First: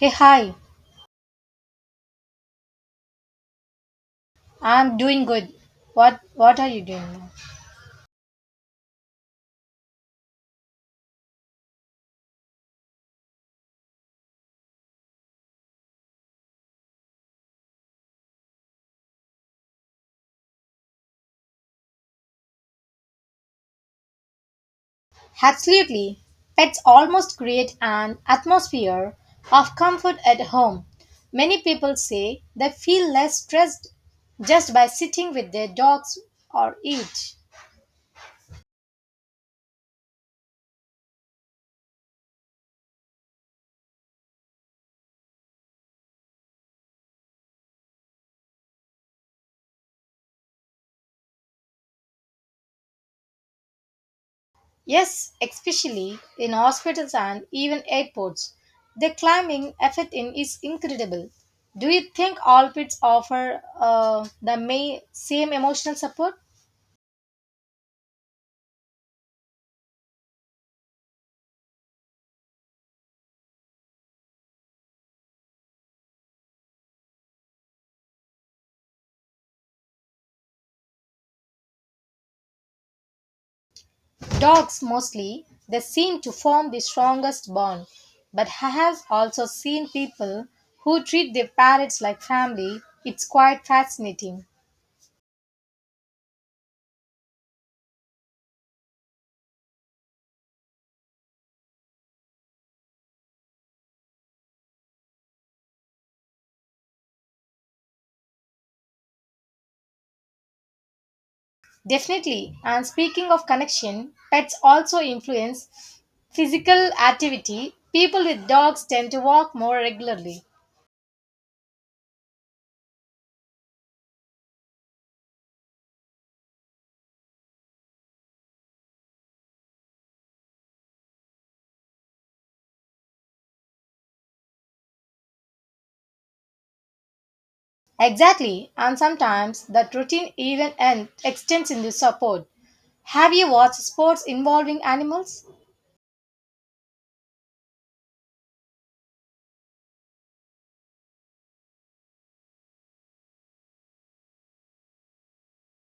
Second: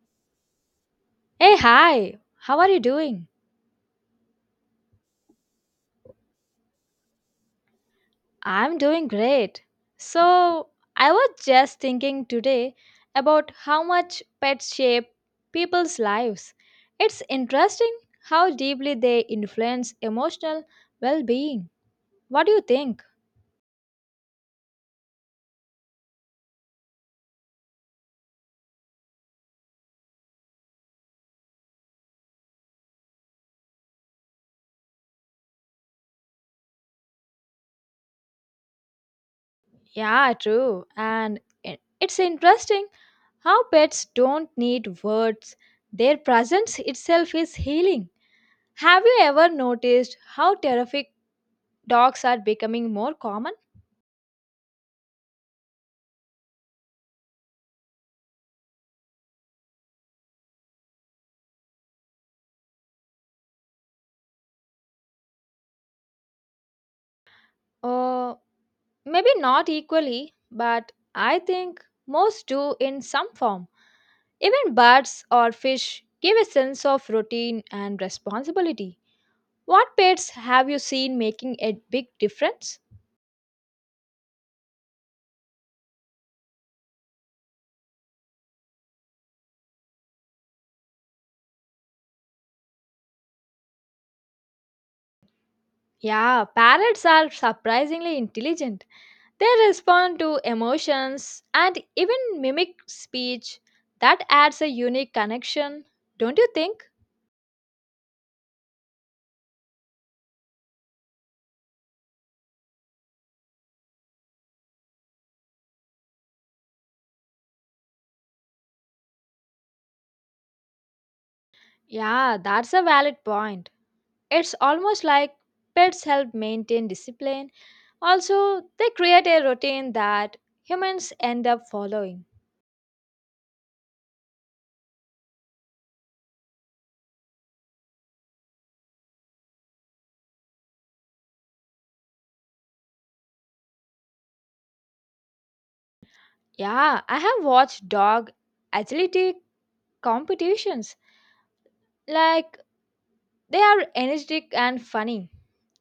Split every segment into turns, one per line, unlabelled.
Hey, hi.
Hey, hi. How are you doing?
I'm doing good. What are you doing now?
I'm doing great. So, I was just thinking today about how much pets shape people's lives. It's interesting how deeply they influence emotional well being. What do you think?
Absolutely. Pets almost create an atmosphere of comfort at home. Many people say they feel less stressed just by sitting with their dogs or eat.
Yeah, true. And it's interesting how pets don't need words, their presence itself is healing. Have you ever noticed how terrific dogs are becoming more common?
Yes, especially in hospitals and even airports. The climbing effect in is incredible. Do you think all pets offer the may, same emotional support?
Uh, Maybe not equally, but I think most do in some form. Even birds or fish give a sense of routine and responsibility. What pets have you seen making a big difference?
Dogs mostly, they seem to form the strongest bond. But I have also seen people who treat their parrots like family. It's quite fascinating.
Yeah, parrots are surprisingly intelligent. They respond to emotions and even mimic speech. That adds a unique connection, don't you think?
Definitely. And speaking of connection, pets also influence physical activity. People with dogs tend to walk more regularly.
Yeah, that's a valid point. It's almost like pets help maintain discipline. Also, they create a routine that humans end up following.
Exactly. And sometimes that routine even and extends into support. Have you watched sports involving animals?
Yeah, I have watched dog agility competitions. Like, they are energetic and funny.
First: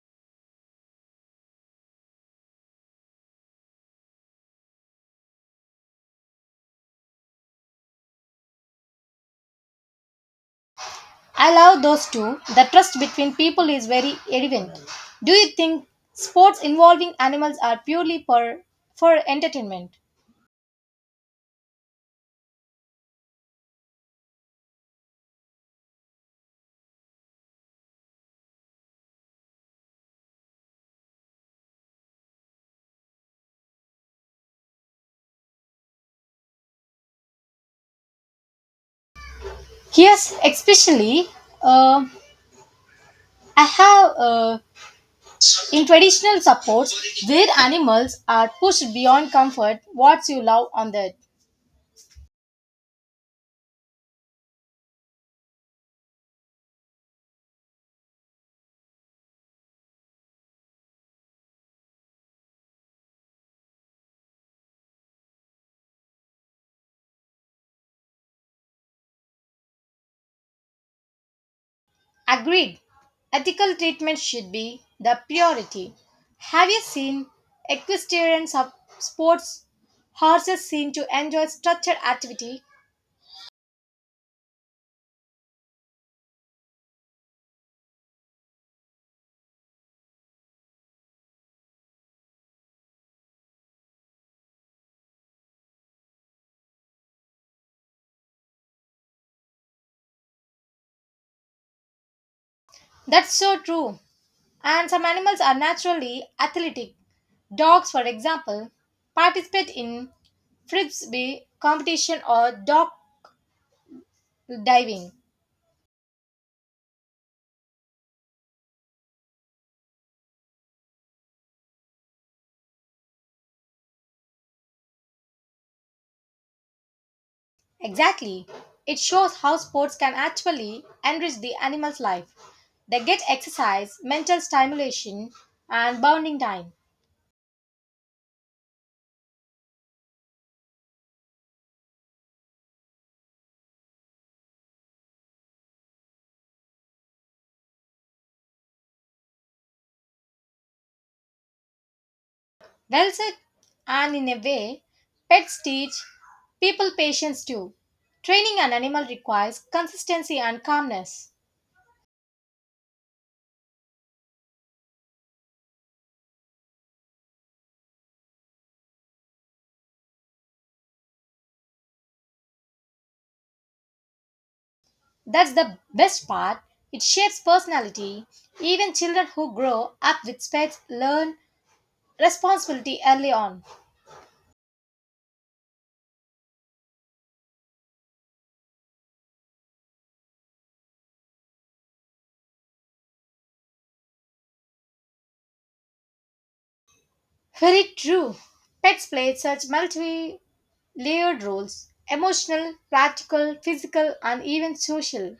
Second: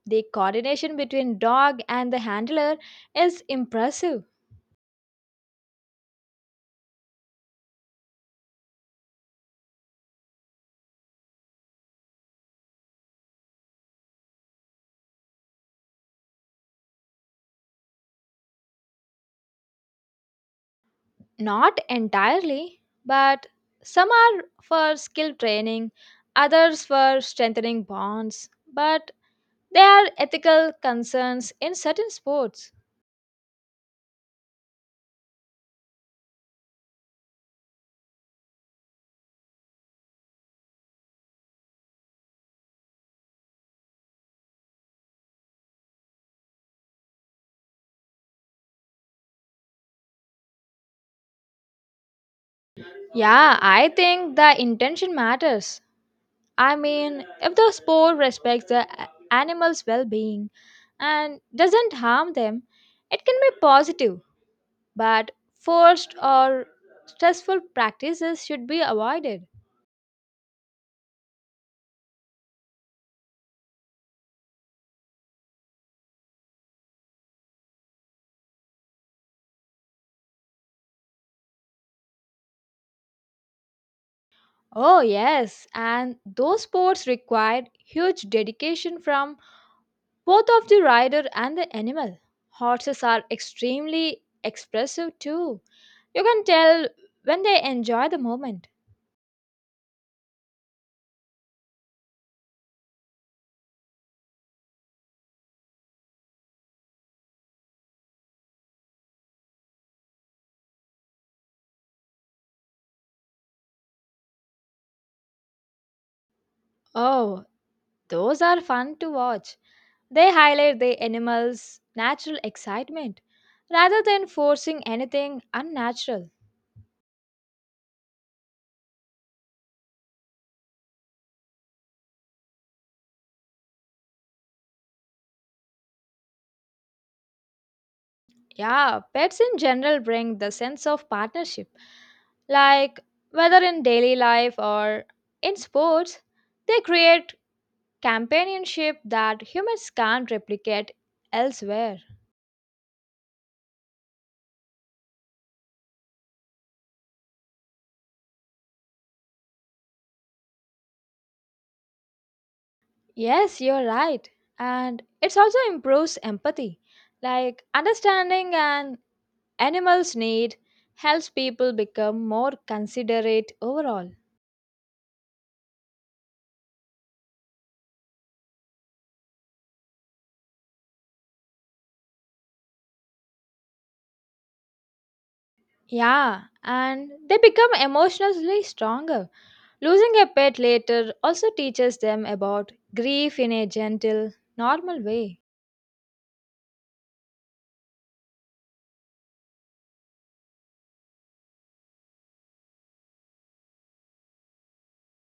The coordination between dog and the handler is impressive.
I love those two. The trust between people is very evident. Do you think sports involving animals are purely for entertainment?
Not entirely, but some are for skill training, others for strengthening bonds. But there are ethical concerns in certain sports.
Yes, especially uh, I have in traditional sports where animals are pushed beyond comfort. What you love on that?
Yeah, I think the intention matters. I mean, if the sport respects the animal's well being and doesn't harm them, it can be positive, but forced or stressful practices should be avoided.
Agreed, ethical treatment should be the priority. Have you seen sports? Horses seem to enjoy structured activity.
Oh, yes, and those sports require huge dedication from both of the rider and the animal. Horses are extremely expressive too. You can tell when they enjoy the moment.
That's so true. And some animals are naturally athletic. Dogs, for example, participate in frisbee competition or dog diving.
Oh, those are fun to watch. They highlight the animal's natural excitement rather than forcing anything unnatural.
Exactly. It shows how sports can actually enrich the animal's life. They get exercise, mental stimulation, and bonding time.
Yeah, pets in general bring the sense of partnership. Like whether in daily life or in sports, they create companionship that humans can't replicate elsewhere.
Well said. And in a way, pets teach people patience too. Training an animal requires consistency and calmness.
Yes, you're right. And it also improves empathy. Like understanding an animal's need helps people become more considerate overall.
That's the best part. It shapes personality. Even children who grow up with pets learn responsibility early on.
Yeah, and they become emotionally stronger. Losing a pet later also teaches them about grief in a gentle, normal way.
Very true. Pets play such multi layered roles emotional, practical, physical, and even social.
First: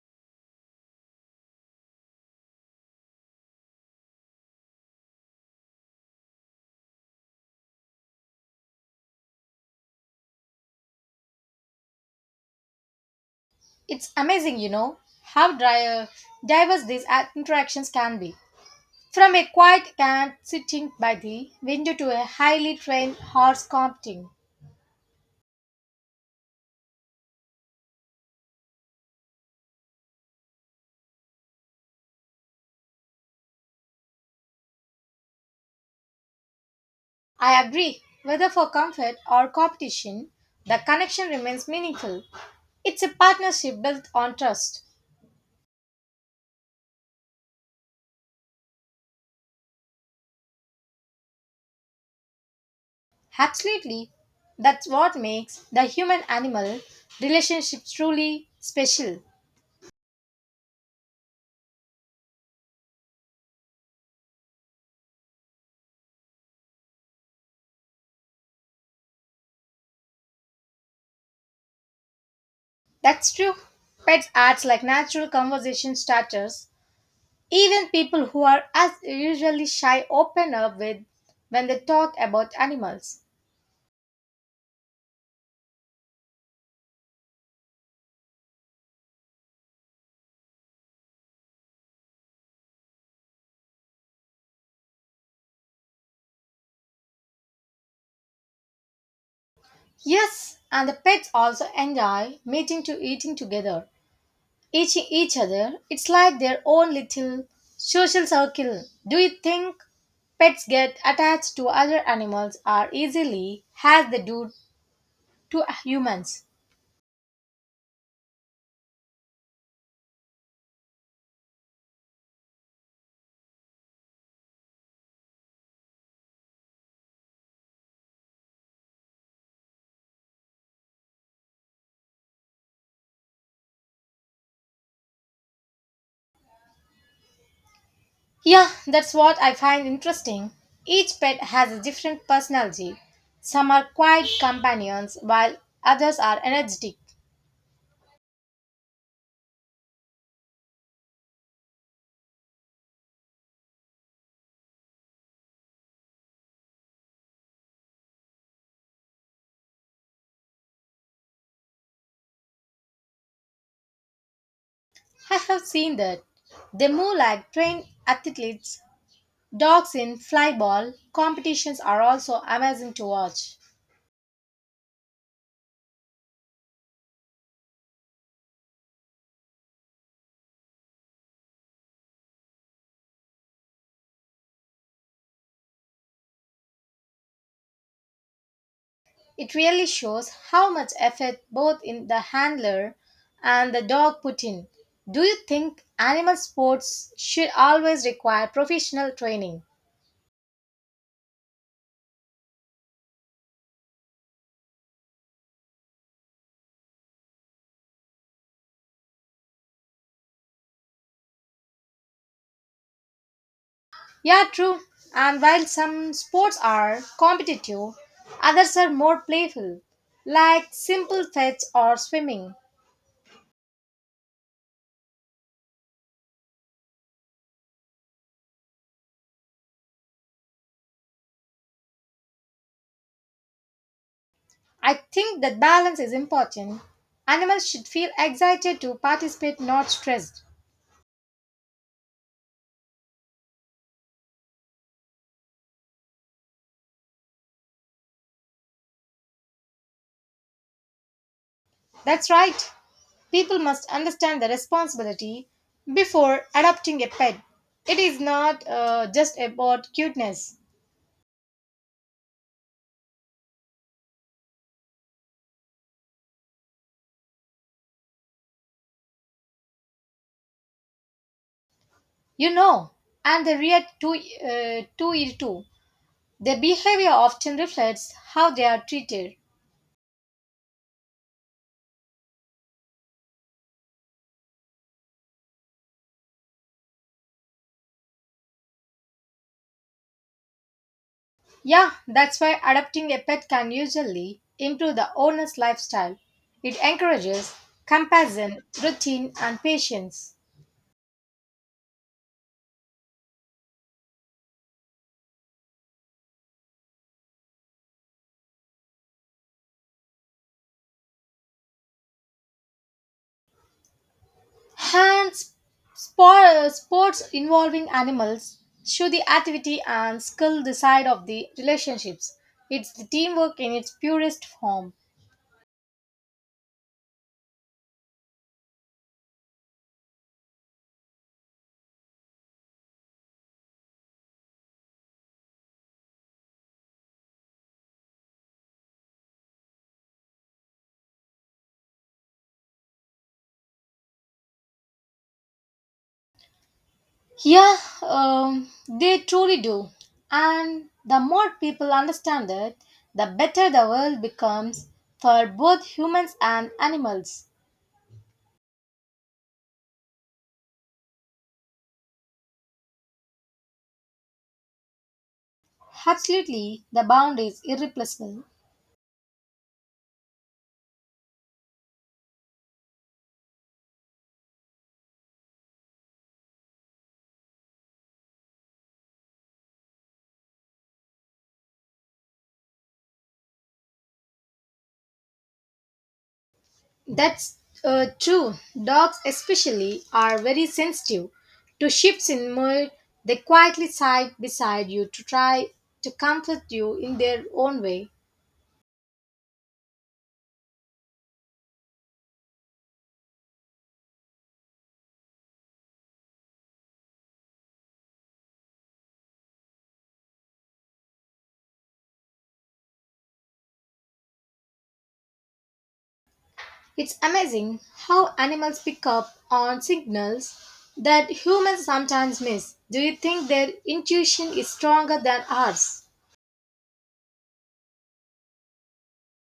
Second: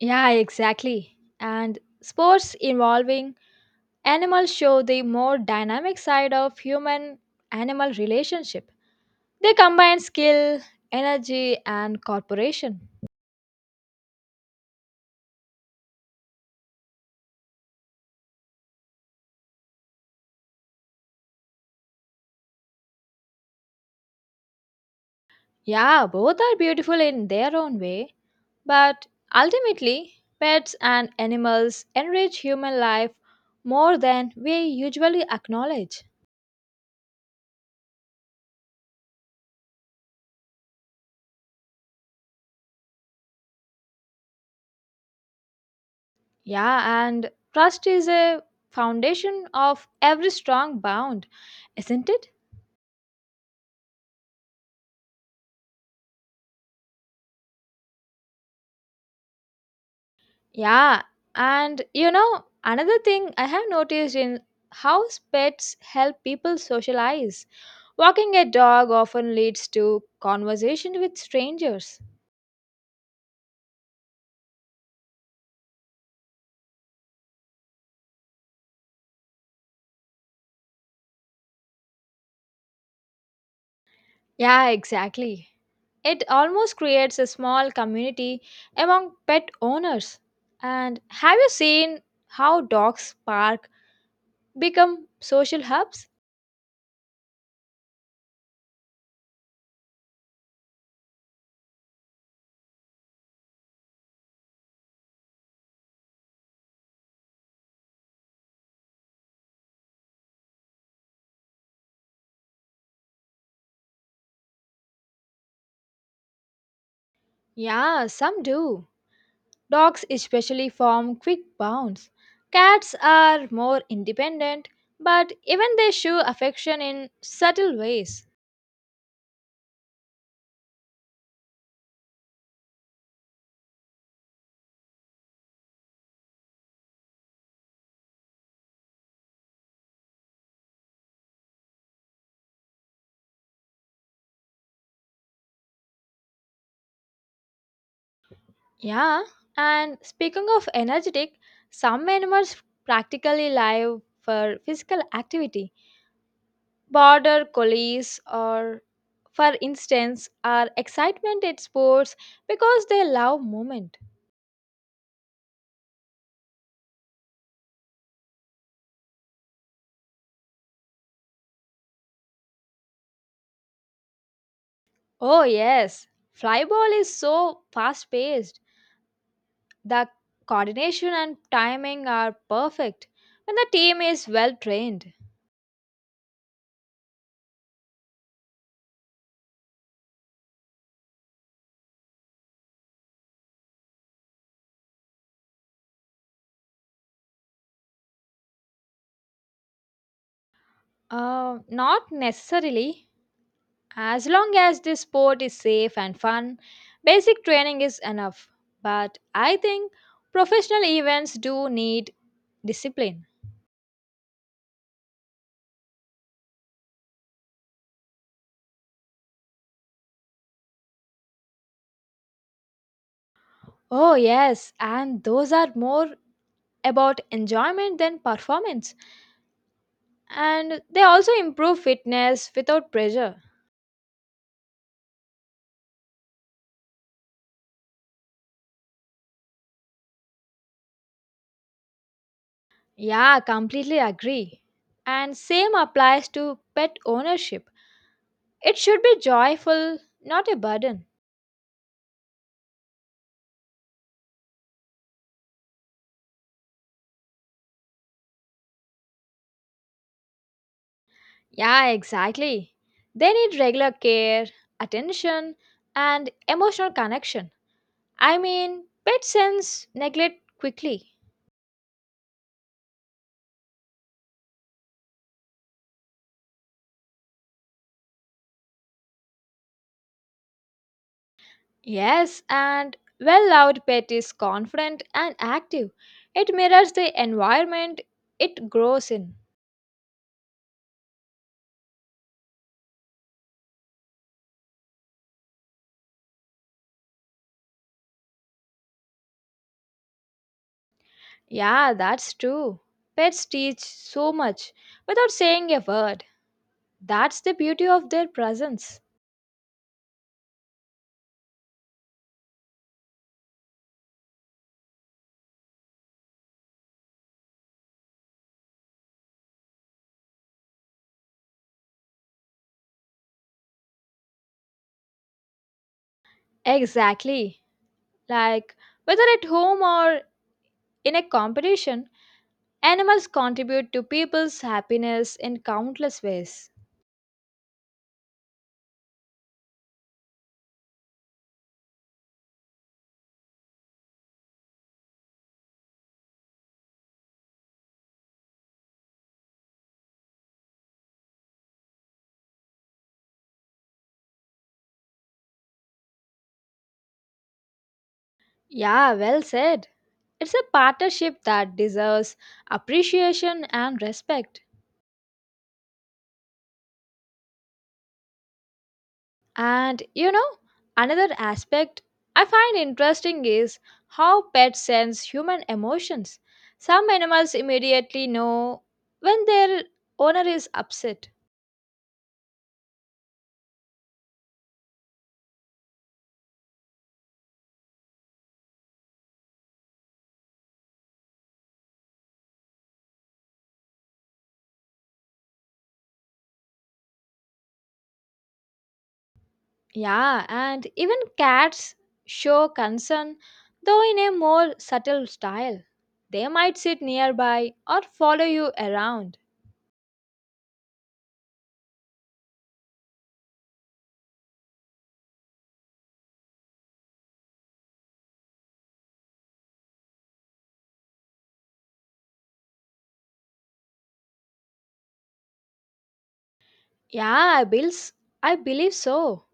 Yeah, exactly. And sports involving animals show the more dynamic side of human animal relationship. They combine skill, energy, and cooperation.
It's amazing, you know, how diverse these interactions can be. From a quiet cat sitting by the window to a highly trained horse competing.
Yeah, both are beautiful in their own way, but ultimately, pets and animals enrich human life more than we usually acknowledge.
I agree. Whether for comfort or competition, the connection remains meaningful. It's a partnership built on trust.
Yeah, and trust is a foundation of every strong bond, isn't it?
Absolutely. That's what makes the human animal relationship truly special.
Yeah, and you know, another thing I have noticed in how pets help people socialize. Walking a dog often leads to conversation with strangers.
That's true. Pets act like natural conversation starters. Even people who are as usually shy open up with when they talk about animals.
Yeah, exactly. It almost creates a small community among pet owners. And have you seen how dogs park become social hubs?
Yes, and the pets also enjoy meeting to eating together. Each other. It's like their own little social circle. Do you think pets get attached to other animals as easily as they do to humans?
Yeah, some do. Dogs especially form quick bonds. Cats are more independent, but even they show affection in subtle ways.
Yeah, that's what I find interesting. Each pet has a different personality. Some are quiet companions while others are energetic.
Yeah, and speaking of energetic, some animals practically live for physical activity. Border collies or for instance are excitement at sports because they love movement.
I have seen that. They move like trained athletes. Dogs in flyball competitions are also amazing to watch.
Oh yes, flyball is so fast paced. The coordination and timing are perfect when the team is well trained.
It really shows how much effort both in the handler and the dog put in. Do you think animal sports should always require professional training?
Not necessarily. As long as the sport is safe and fun, basic training is enough. But I think professional events do need discipline.
Yeah, true. And while some sports are competitive, others are more playful, like simple fetch or swimming.
Oh, yes, and those are more about enjoyment than performance. And they also improve fitness without pressure.
I think that balance is important. Animals should feel excited to participate, not stressed.
Yeah, completely agree. And same applies to pet ownership. It should be joyful, not a burden.
That's right. People must understand the responsibility before adopting a pet. It is not just about cuteness,
Yeah, exactly. They need regular care, attention, and emotional connection. I mean, pet sense neglect quickly.
you know. And they react to it too. Their behavior often reflects how they are treated.
Yes, and well-loved pet is confident and active. It mirrors the environment it grows in.
Yeah, that's why adopting a pet can usually improve the owner's lifestyle. It encourages compassion, routine, and patience.
Yeah, that's true. Pets teach so much without saying a word. That's the beauty of their presence.
Hands sports involving animals show the activity and skill the side of the relationships. It's the teamwork in its purest form.
Exactly. Like, whether at home or in a competition, animals contribute to people's happiness in countless ways.
Yeah, they truly do. And the more people understand it, the better the world becomes for both humans and animals.
Yeah, well said. It's a partnership that deserves appreciation and respect.
Absolutely, the bond is irreplaceable.
And you know, another aspect I find interesting is how pets sense human emotions. Some animals immediately know when their owner is upset.
That's true. Dogs, especially, are very sensitive to shifts in mood. They quietly side beside you to try to comfort you in their own way.
Yeah, and even cats show concern, though in a more subtle style. They might sit nearby or follow you around.
It's amazing how animals pick up on signals that humans sometimes miss. Do you think their intuition is stronger than ours?
Yeah, I believe so.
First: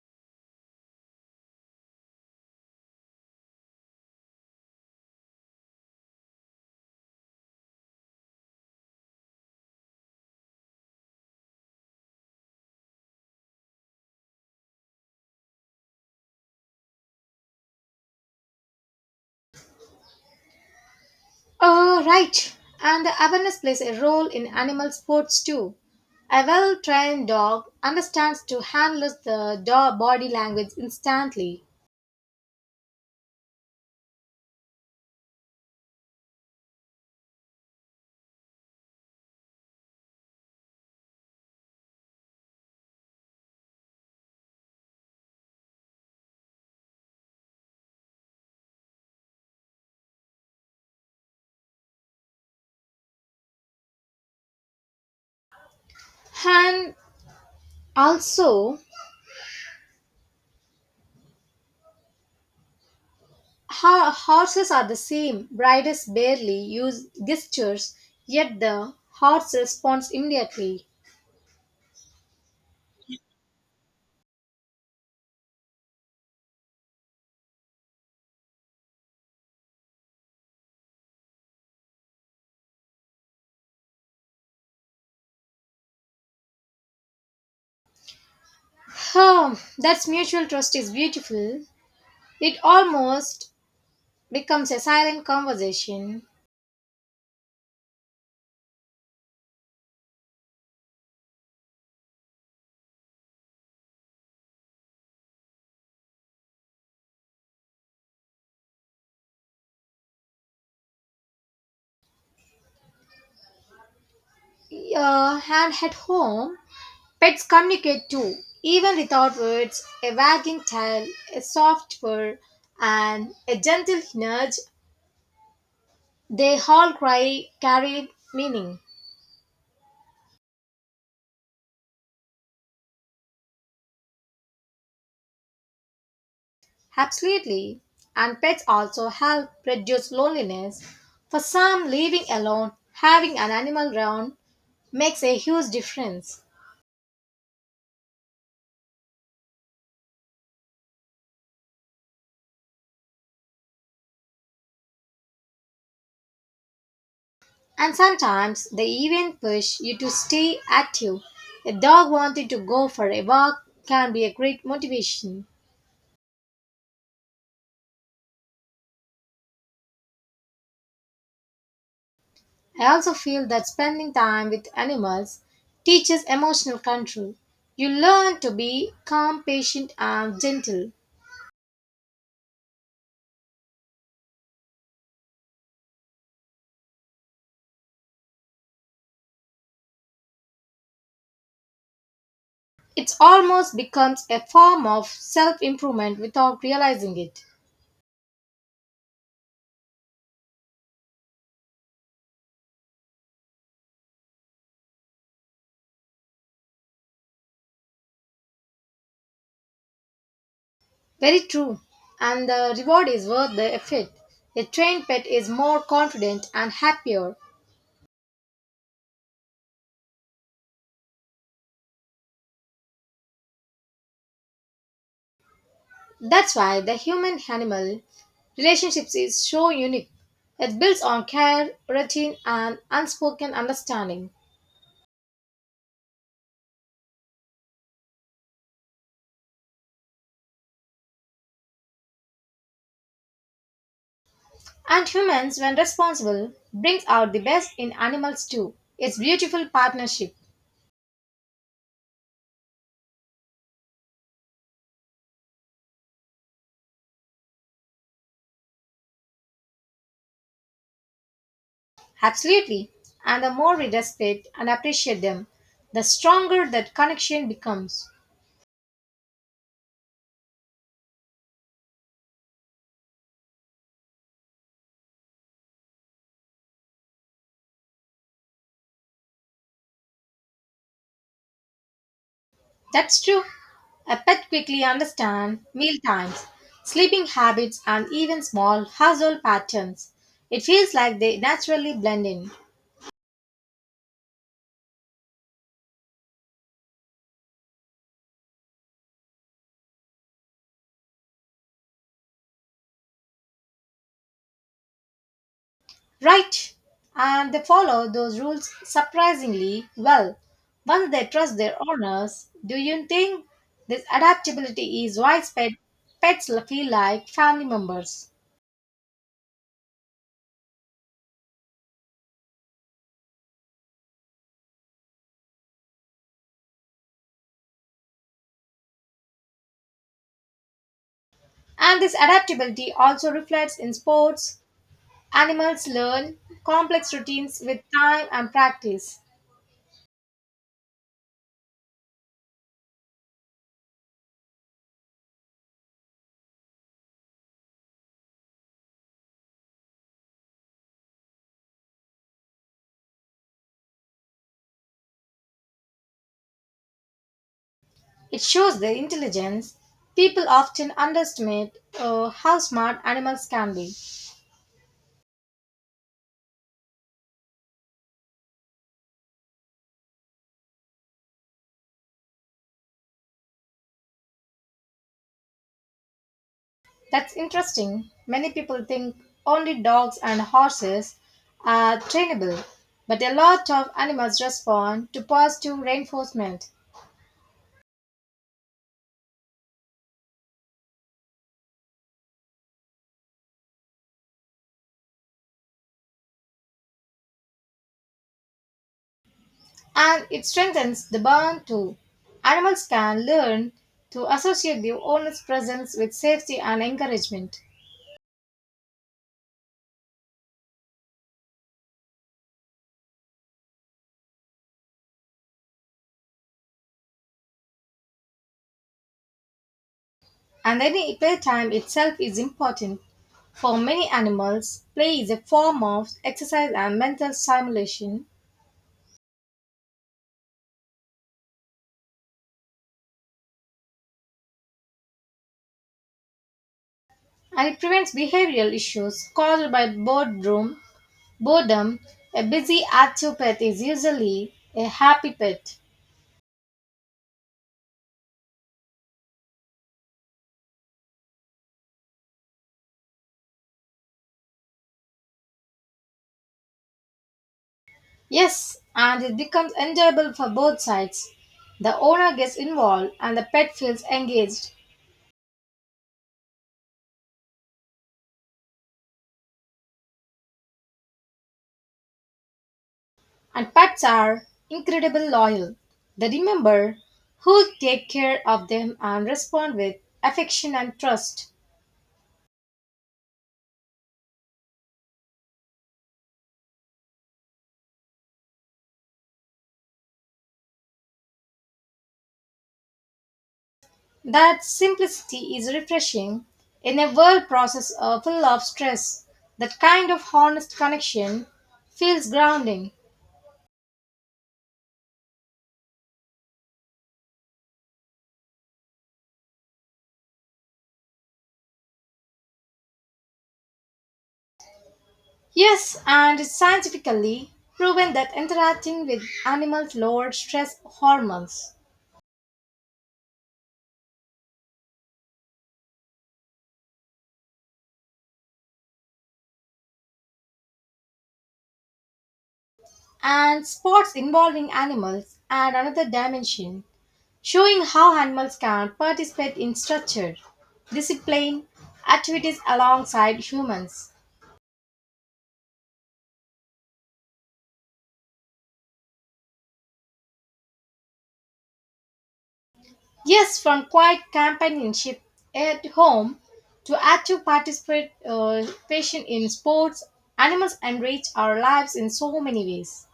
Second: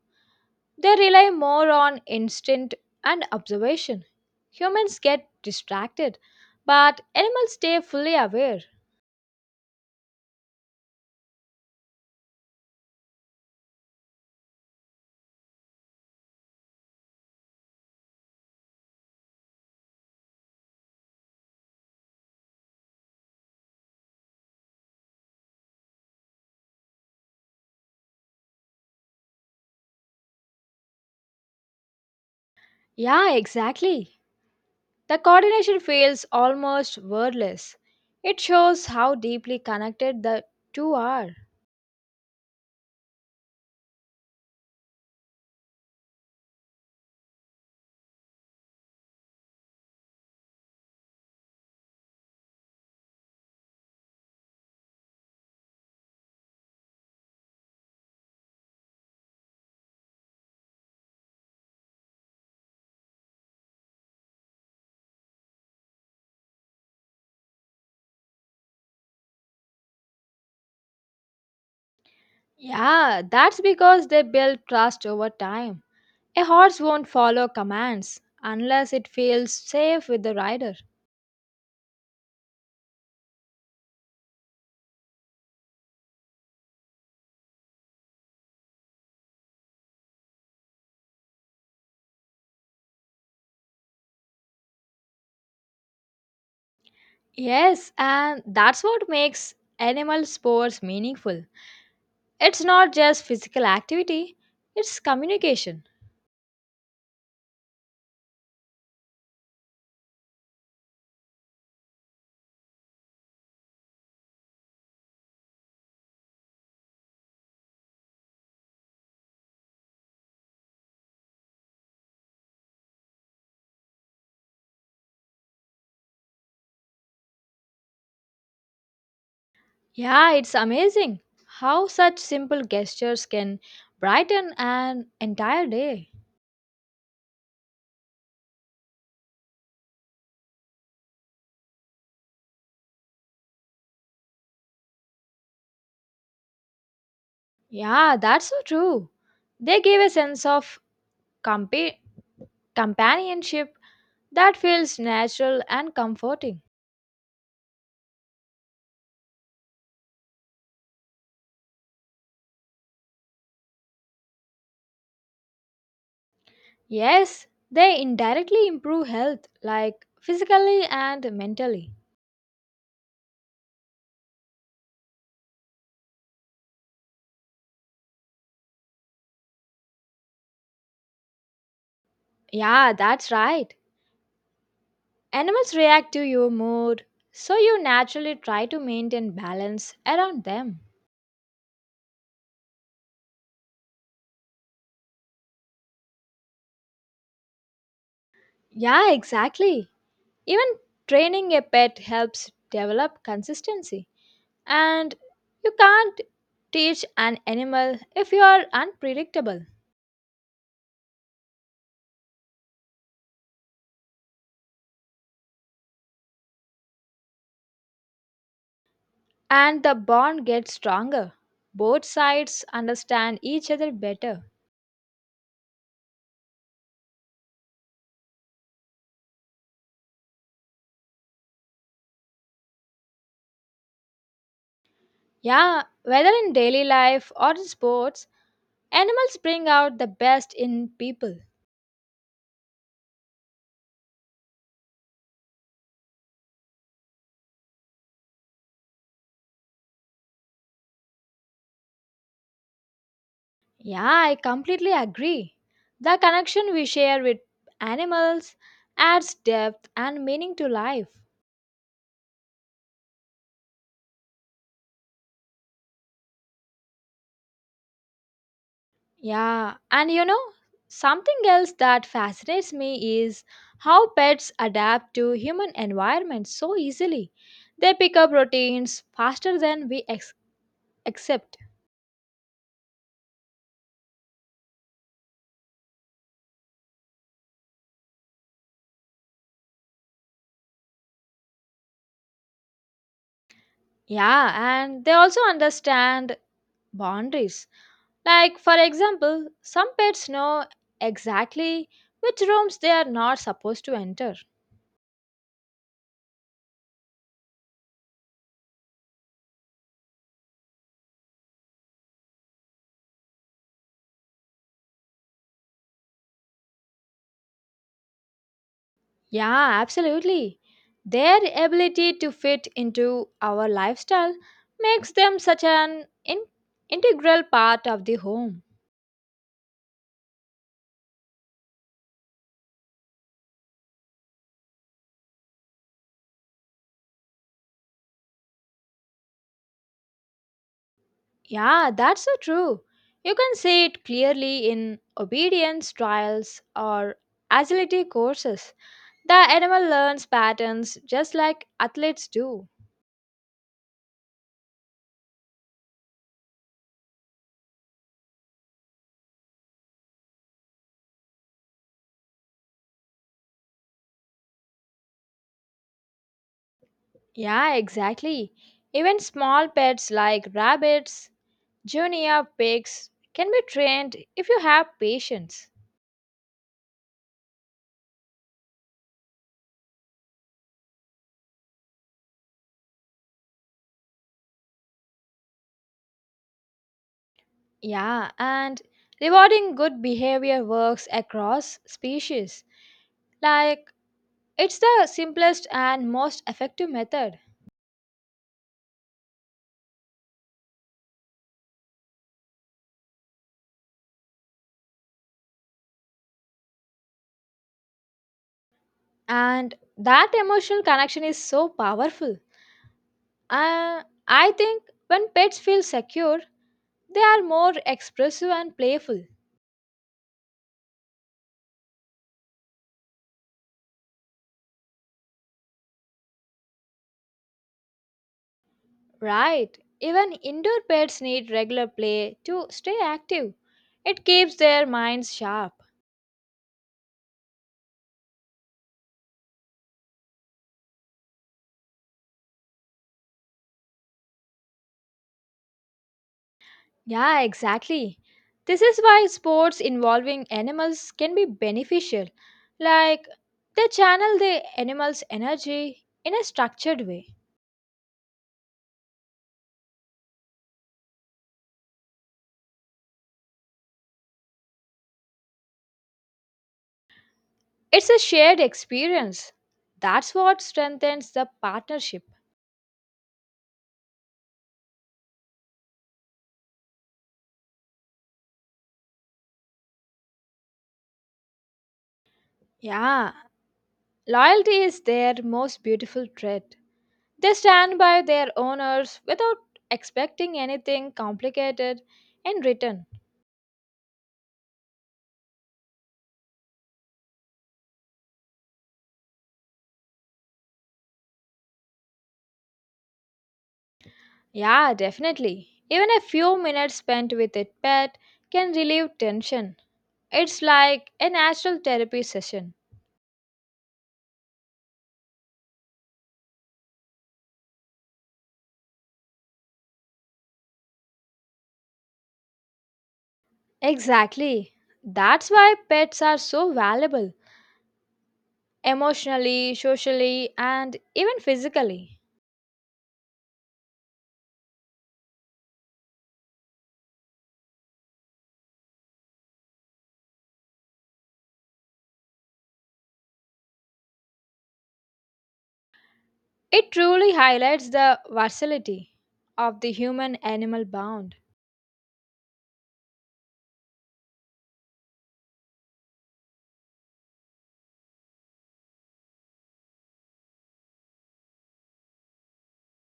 They rely more on instinct and observation. Humans get distracted, but animals stay fully aware.
Oh, right. And the awareness plays a role in animal sports too. A well trained dog understands to handle the dog body language instantly.
Yeah, exactly. The coordination feels almost wordless. It shows how deeply connected the two are.
And also, horses are the same. Riders barely use gestures, yet the horse responds immediately.
Yeah, that's because they build trust over time. A horse won't follow commands unless it feels safe with the rider.
Oh, that mutual trust is beautiful. It almost becomes a silent conversation.
Yes, and that's what makes animal sports meaningful. It's not just physical activity, it's communication.
And at home, pets communicate too, even without words, a wagging tail, a soft purr, and a gentle nudge. They all cry, carry meaning.
Yeah, it's amazing how such simple gestures can brighten an entire day.
Absolutely. And pets also help reduce loneliness. For some, living alone, having an animal around makes a huge difference.
Yeah, that's so true. They give a sense of compa- companionship that feels natural and comforting.
And sometimes they even push you to stay active. A dog wanting to go for a walk can be a great motivation.
Yes, they indirectly improve health, like physically and mentally.
I also feel that spending time with animals teaches emotional control. You learn to be calm, patient, and gentle.
Yeah, that's right. Animals react to your mood, so you naturally try to maintain balance around them.
It almost becomes a form of self improvement without realizing it.
Yeah, exactly. Even training a pet helps develop consistency. And you can't teach an animal if you are unpredictable.
Very true. And the reward is worth the effort. A trained pet is more confident and happier.
And the bond gets stronger. Both sides understand each other better.
That's why the human animal relationships is so unique. It builds on care, routine, and unspoken understanding.
Yeah, whether in daily life or in sports, animals bring out the best in people.
And humans, when responsible, brings out the best in animals too. It's beautiful partnership.
Yeah, I completely agree. The connection we share with animals adds depth and meaning to life.
Absolutely. And the more we respect and appreciate them, the stronger that connection becomes.
Yeah, and you know, something else that fascinates me is how pets adapt to human environments so easily. They pick up routines faster than we accept.
That's true. A pet quickly understands meal times, sleeping habits, and even small household patterns. It feels like they naturally blend in.
Yeah, and they also understand boundaries. Like, for example, some pets know exactly which rooms they are not supposed to enter.
Right. And they follow those rules surprisingly well. Once they trust their owners, do you think this adaptability is why pets feel like family members?
Yeah, absolutely. Their ability to fit into our lifestyle makes them such an integral part of the home.
And this adaptability also reflects in sports. Animals learn complex routines with time and practice.
Yeah, that's so true. You can see it clearly in obedience trials or agility courses. The animal learns patterns just like athletes do.
It shows their intelligence. People often underestimate how smart animals can be.
Yeah, exactly. Even small pets like rabbits, junior pigs can be trained if you have patience.
That's interesting. Many people think only dogs and horses are trainable, but a lot of animals respond to positive reinforcement,
Yeah, and rewarding good behavior works across species. Like, it's the simplest and most effective method.
and it strengthens the bond too. Animals can learn to associate the owner's presence with safety and encouragement.
And that emotional connection is so powerful. Uh, I think when pets feel secure, they are more expressive and playful.
And any playtime itself is important. For many animals, play is a form of exercise and mental stimulation,
Right. Even indoor pets need regular play to stay active. It keeps their minds sharp.
and it prevents behavioral issues caused by boredom. Boredom, a busy, active pet is usually a happy pet.
Yeah, exactly. This is why sports involving animals can be beneficial. Like, they channel the animal's energy in a structured way.
Yes, and it becomes enjoyable for both sides. The owner gets involved and the pet feels engaged,
It's a shared experience. That's what strengthens the partnership.
and pets are incredibly loyal. They remember who take care of them and respond with affection and trust.
Yeah, loyalty is their most beautiful trait. They stand by their owners without expecting anything complicated in return.
That simplicity is refreshing in a world process full of stress. That kind of honest connection feels grounding.
Yeah, definitely. Even a few minutes spent with a pet can relieve tension. It's like a natural therapy session.
Yes, and it's scientifically proven that interacting with animals lowers stress hormones.
Exactly. That's why pets are so valuable emotionally, socially, and even physically.
And sports involving animals add another dimension, showing how animals can participate in structured, disciplined activities alongside humans.
It truly highlights the versatility of the human animal bond.
Yes, from quiet companionship at home to active participation in sports, animals enrich our lives in so many ways.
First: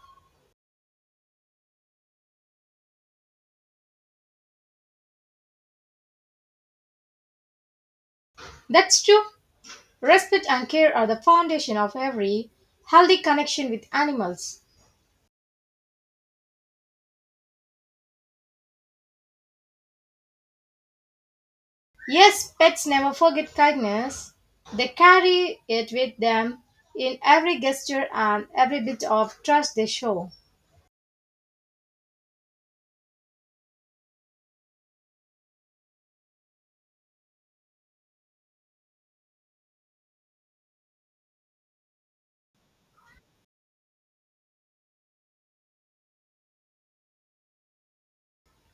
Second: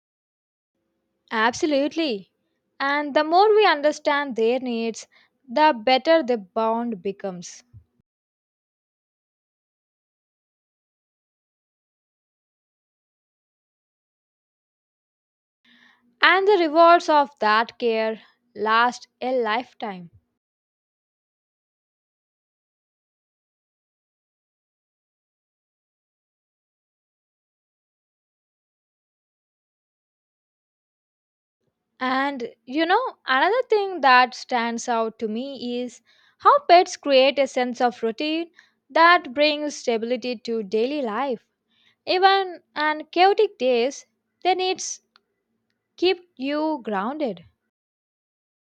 Absolutely. And the more we understand their needs, the better the bond becomes.
That's true. Respect and care are the foundation of every healthy connection with animals.
And the rewards of that care last a lifetime.
Yes, pets never forget kindness. They carry it with them in every gesture and every bit of trust they show.
And you know, another thing that stands out to me is how pets create a sense of routine that brings stability to daily life. Even on chaotic days, their needs keep you grounded.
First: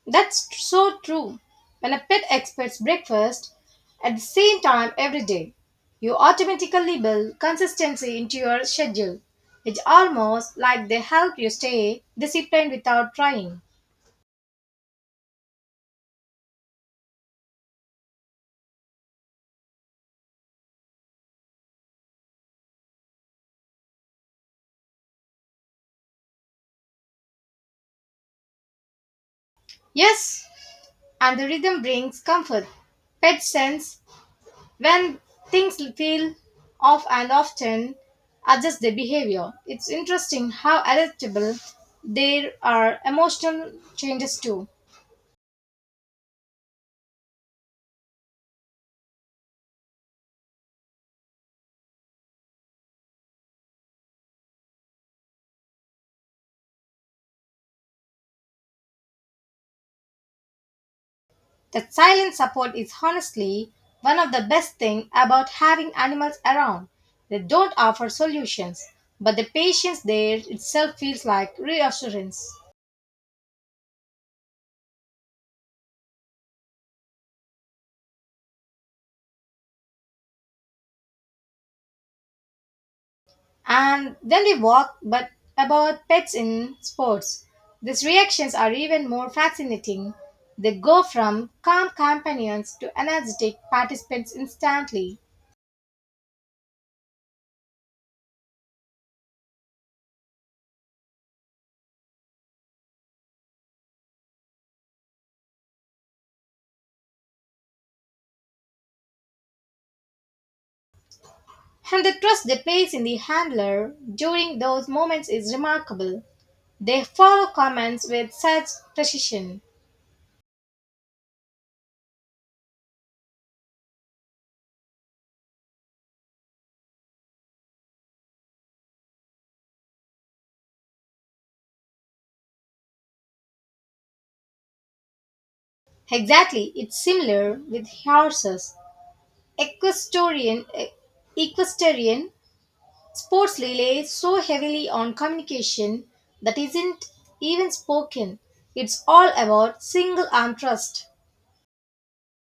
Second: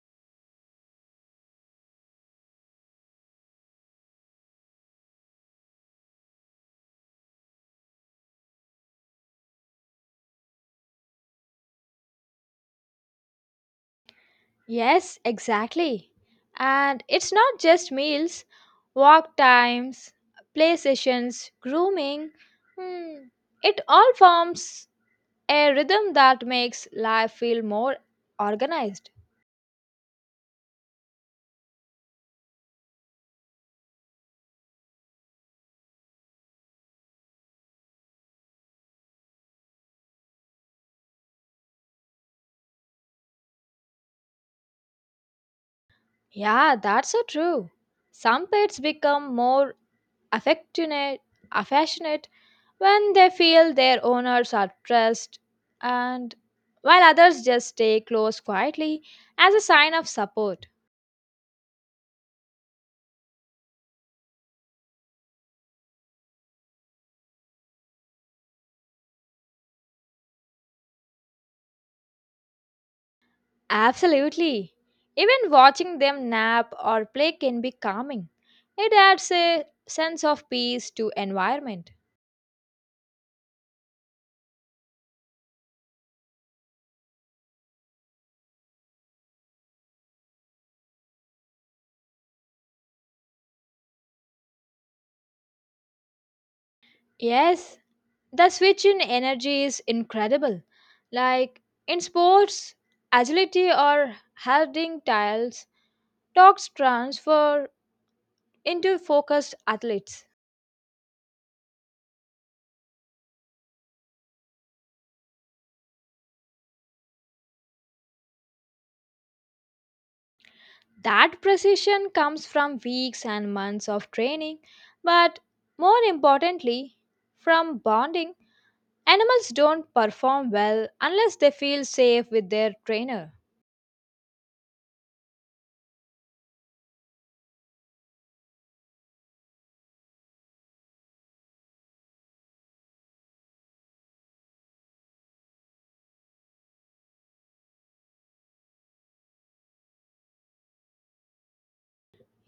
That's so true. When a pet expects breakfast at the same time every day, you automatically build consistency into your schedule. It's almost like they help you stay disciplined without trying.
Yes, exactly. And it's not just meals, walk times, play sessions, grooming. Hmm, it all forms a rhythm that makes life feel more organized.
Yes, and the rhythm brings comfort. Pets sense when things feel off and often adjust their behavior. It's interesting how adaptable there are emotional changes too.
Yeah, that's so true. Some pets become more affectionate, affectionate when they feel their owners are stressed, and while others just stay close quietly as a sign of support.
That silent support is honestly one of the best things about having animals around. They don't offer solutions, but the patience there itself feels like reassurance.
Absolutely. Even watching them nap or play can be calming. It adds a sense of peace to environment.
And then we walked but about pets in sports. These reactions are even more fascinating. They go from calm companions to energetic participants instantly.
Yes, the switch in energy is incredible. Like in sports, agility or heading tiles talks transfer into focused athletes.
And the trust they place in the handler during those moments is remarkable. They follow commands with such precision.
That precision comes from weeks and months of training, but more importantly, from bonding. Animals don't perform well unless they feel safe with their trainer.
Exactly, it's similar with horses. Equestrian, eh, equestrian sports rely so heavily on communication that isn't even spoken. It's all about single arm thrust.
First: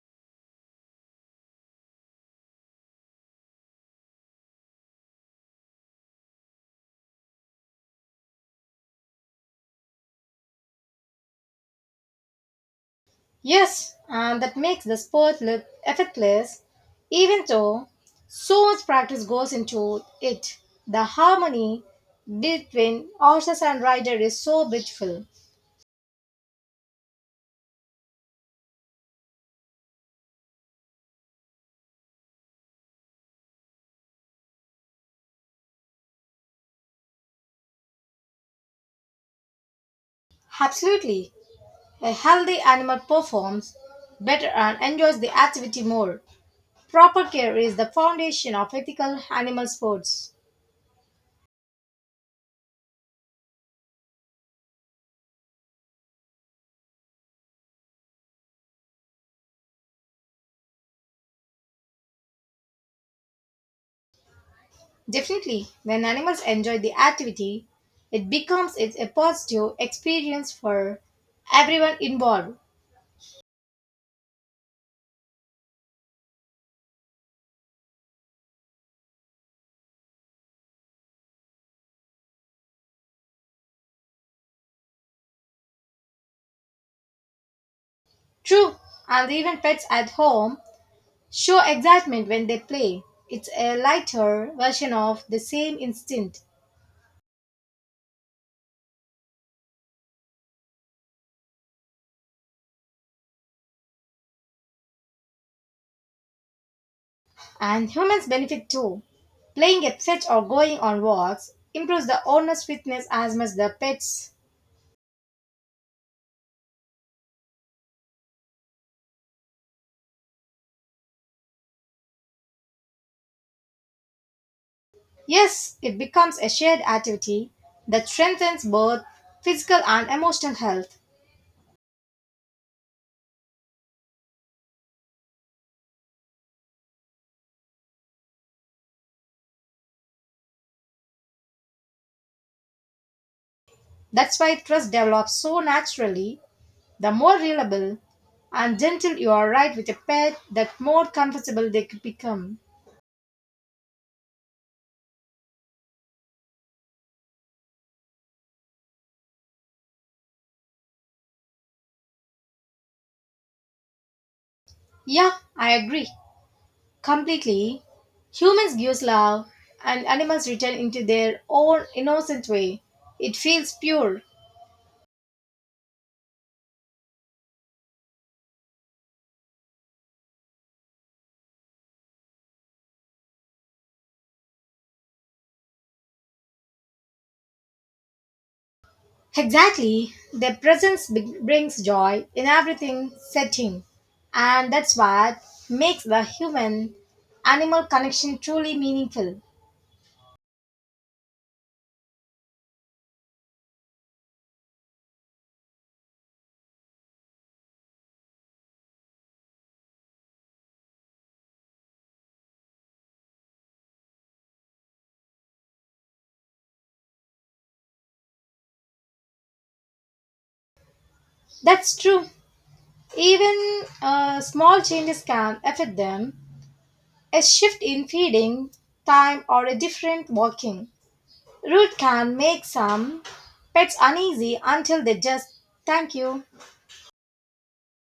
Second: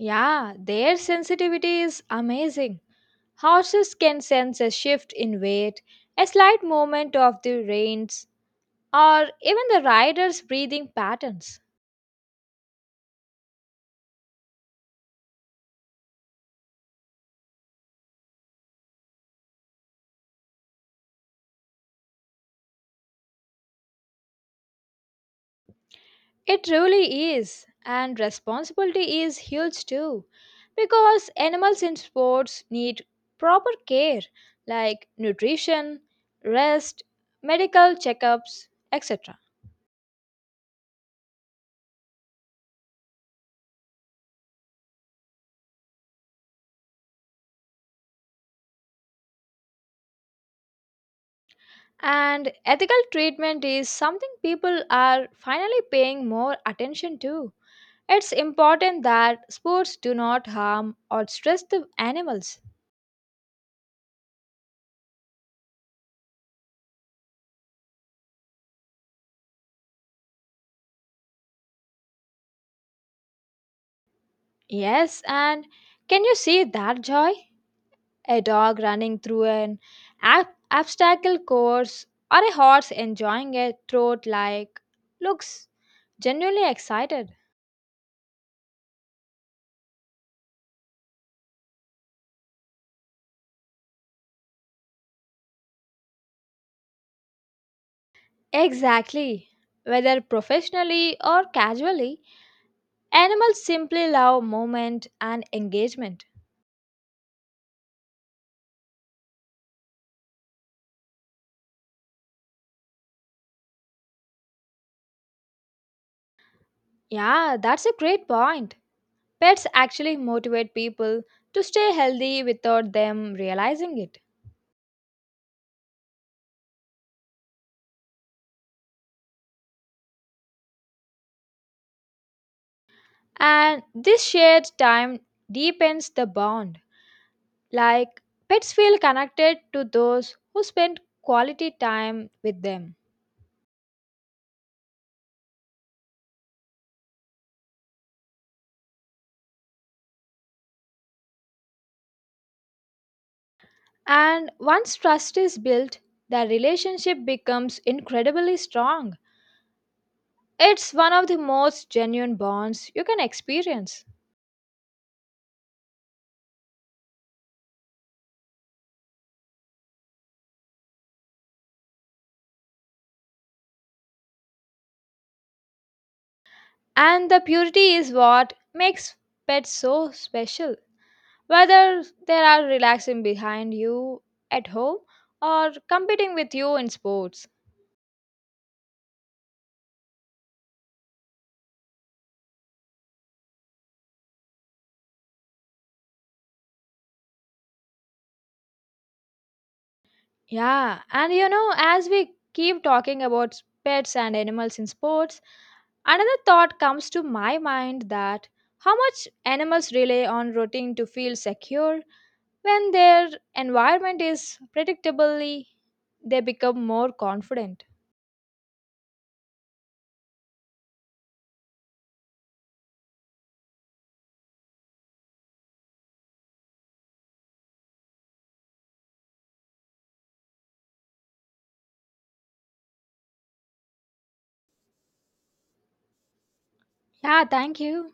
Yeah, their sensitivity is amazing. Horses can sense a shift in weight, a slight movement of the reins, or even the rider's breathing patterns.
Yes, and that makes the sport look effortless, even though so much practice goes into it. The harmony between horses and rider is so beautiful.
It really is, and responsibility is huge too, because animals in sports need proper care like nutrition, rest, medical checkups, etc.
Absolutely, a healthy animal performs better and enjoys the activity more. Proper care is the foundation of ethical animal sports.
And ethical treatment is something people are finally paying more attention to. It's important that sports do not harm or stress the animals.
Definitely, when animals enjoy the activity, it becomes it's a positive experience for everyone involved.
Yes, and can you see that joy? A dog running through an obstacle course or a horse enjoying a trot like looks genuinely excited.
True, and even pets at home show excitement when they play. It's a lighter version of the same instinct,
Exactly. Whether professionally or casually, animals simply love movement and engagement.
and humans benefit too. Playing at fetch or going on walks improves the owner's fitness as much the pets.
Yeah, that's a great point. Pets actually motivate people to stay healthy without them realizing it.
Yes, it becomes a shared activity that strengthens both physical and emotional health.
And this shared time deepens the bond. Like, pets feel connected to those who spend quality time with them.
That's why trust develops so naturally. The more reliable and gentle you are right with a pet, the more comfortable they could become.
And once trust is built, the relationship becomes incredibly strong. It's one of the most genuine bonds you can experience.
Yeah, I agree completely. Humans give love and animals return into their own innocent way. It feels pure.
And the purity is what makes pets so special, whether they are relaxing behind you at home or competing with you in sports.
Exactly. Their presence brings joy in everything setting. And that's what makes the human animal connection truly meaningful.
Yeah, and you know, as we keep talking about pets and animals in sports, another thought comes to my mind that how much animals rely on routine to feel secure when their environment is predictably they become more confident.
That's true. Even small changes can affect them. A shift in feeding time or a different walking route can make some pets uneasy until they just thank you.
Yeah, thank you.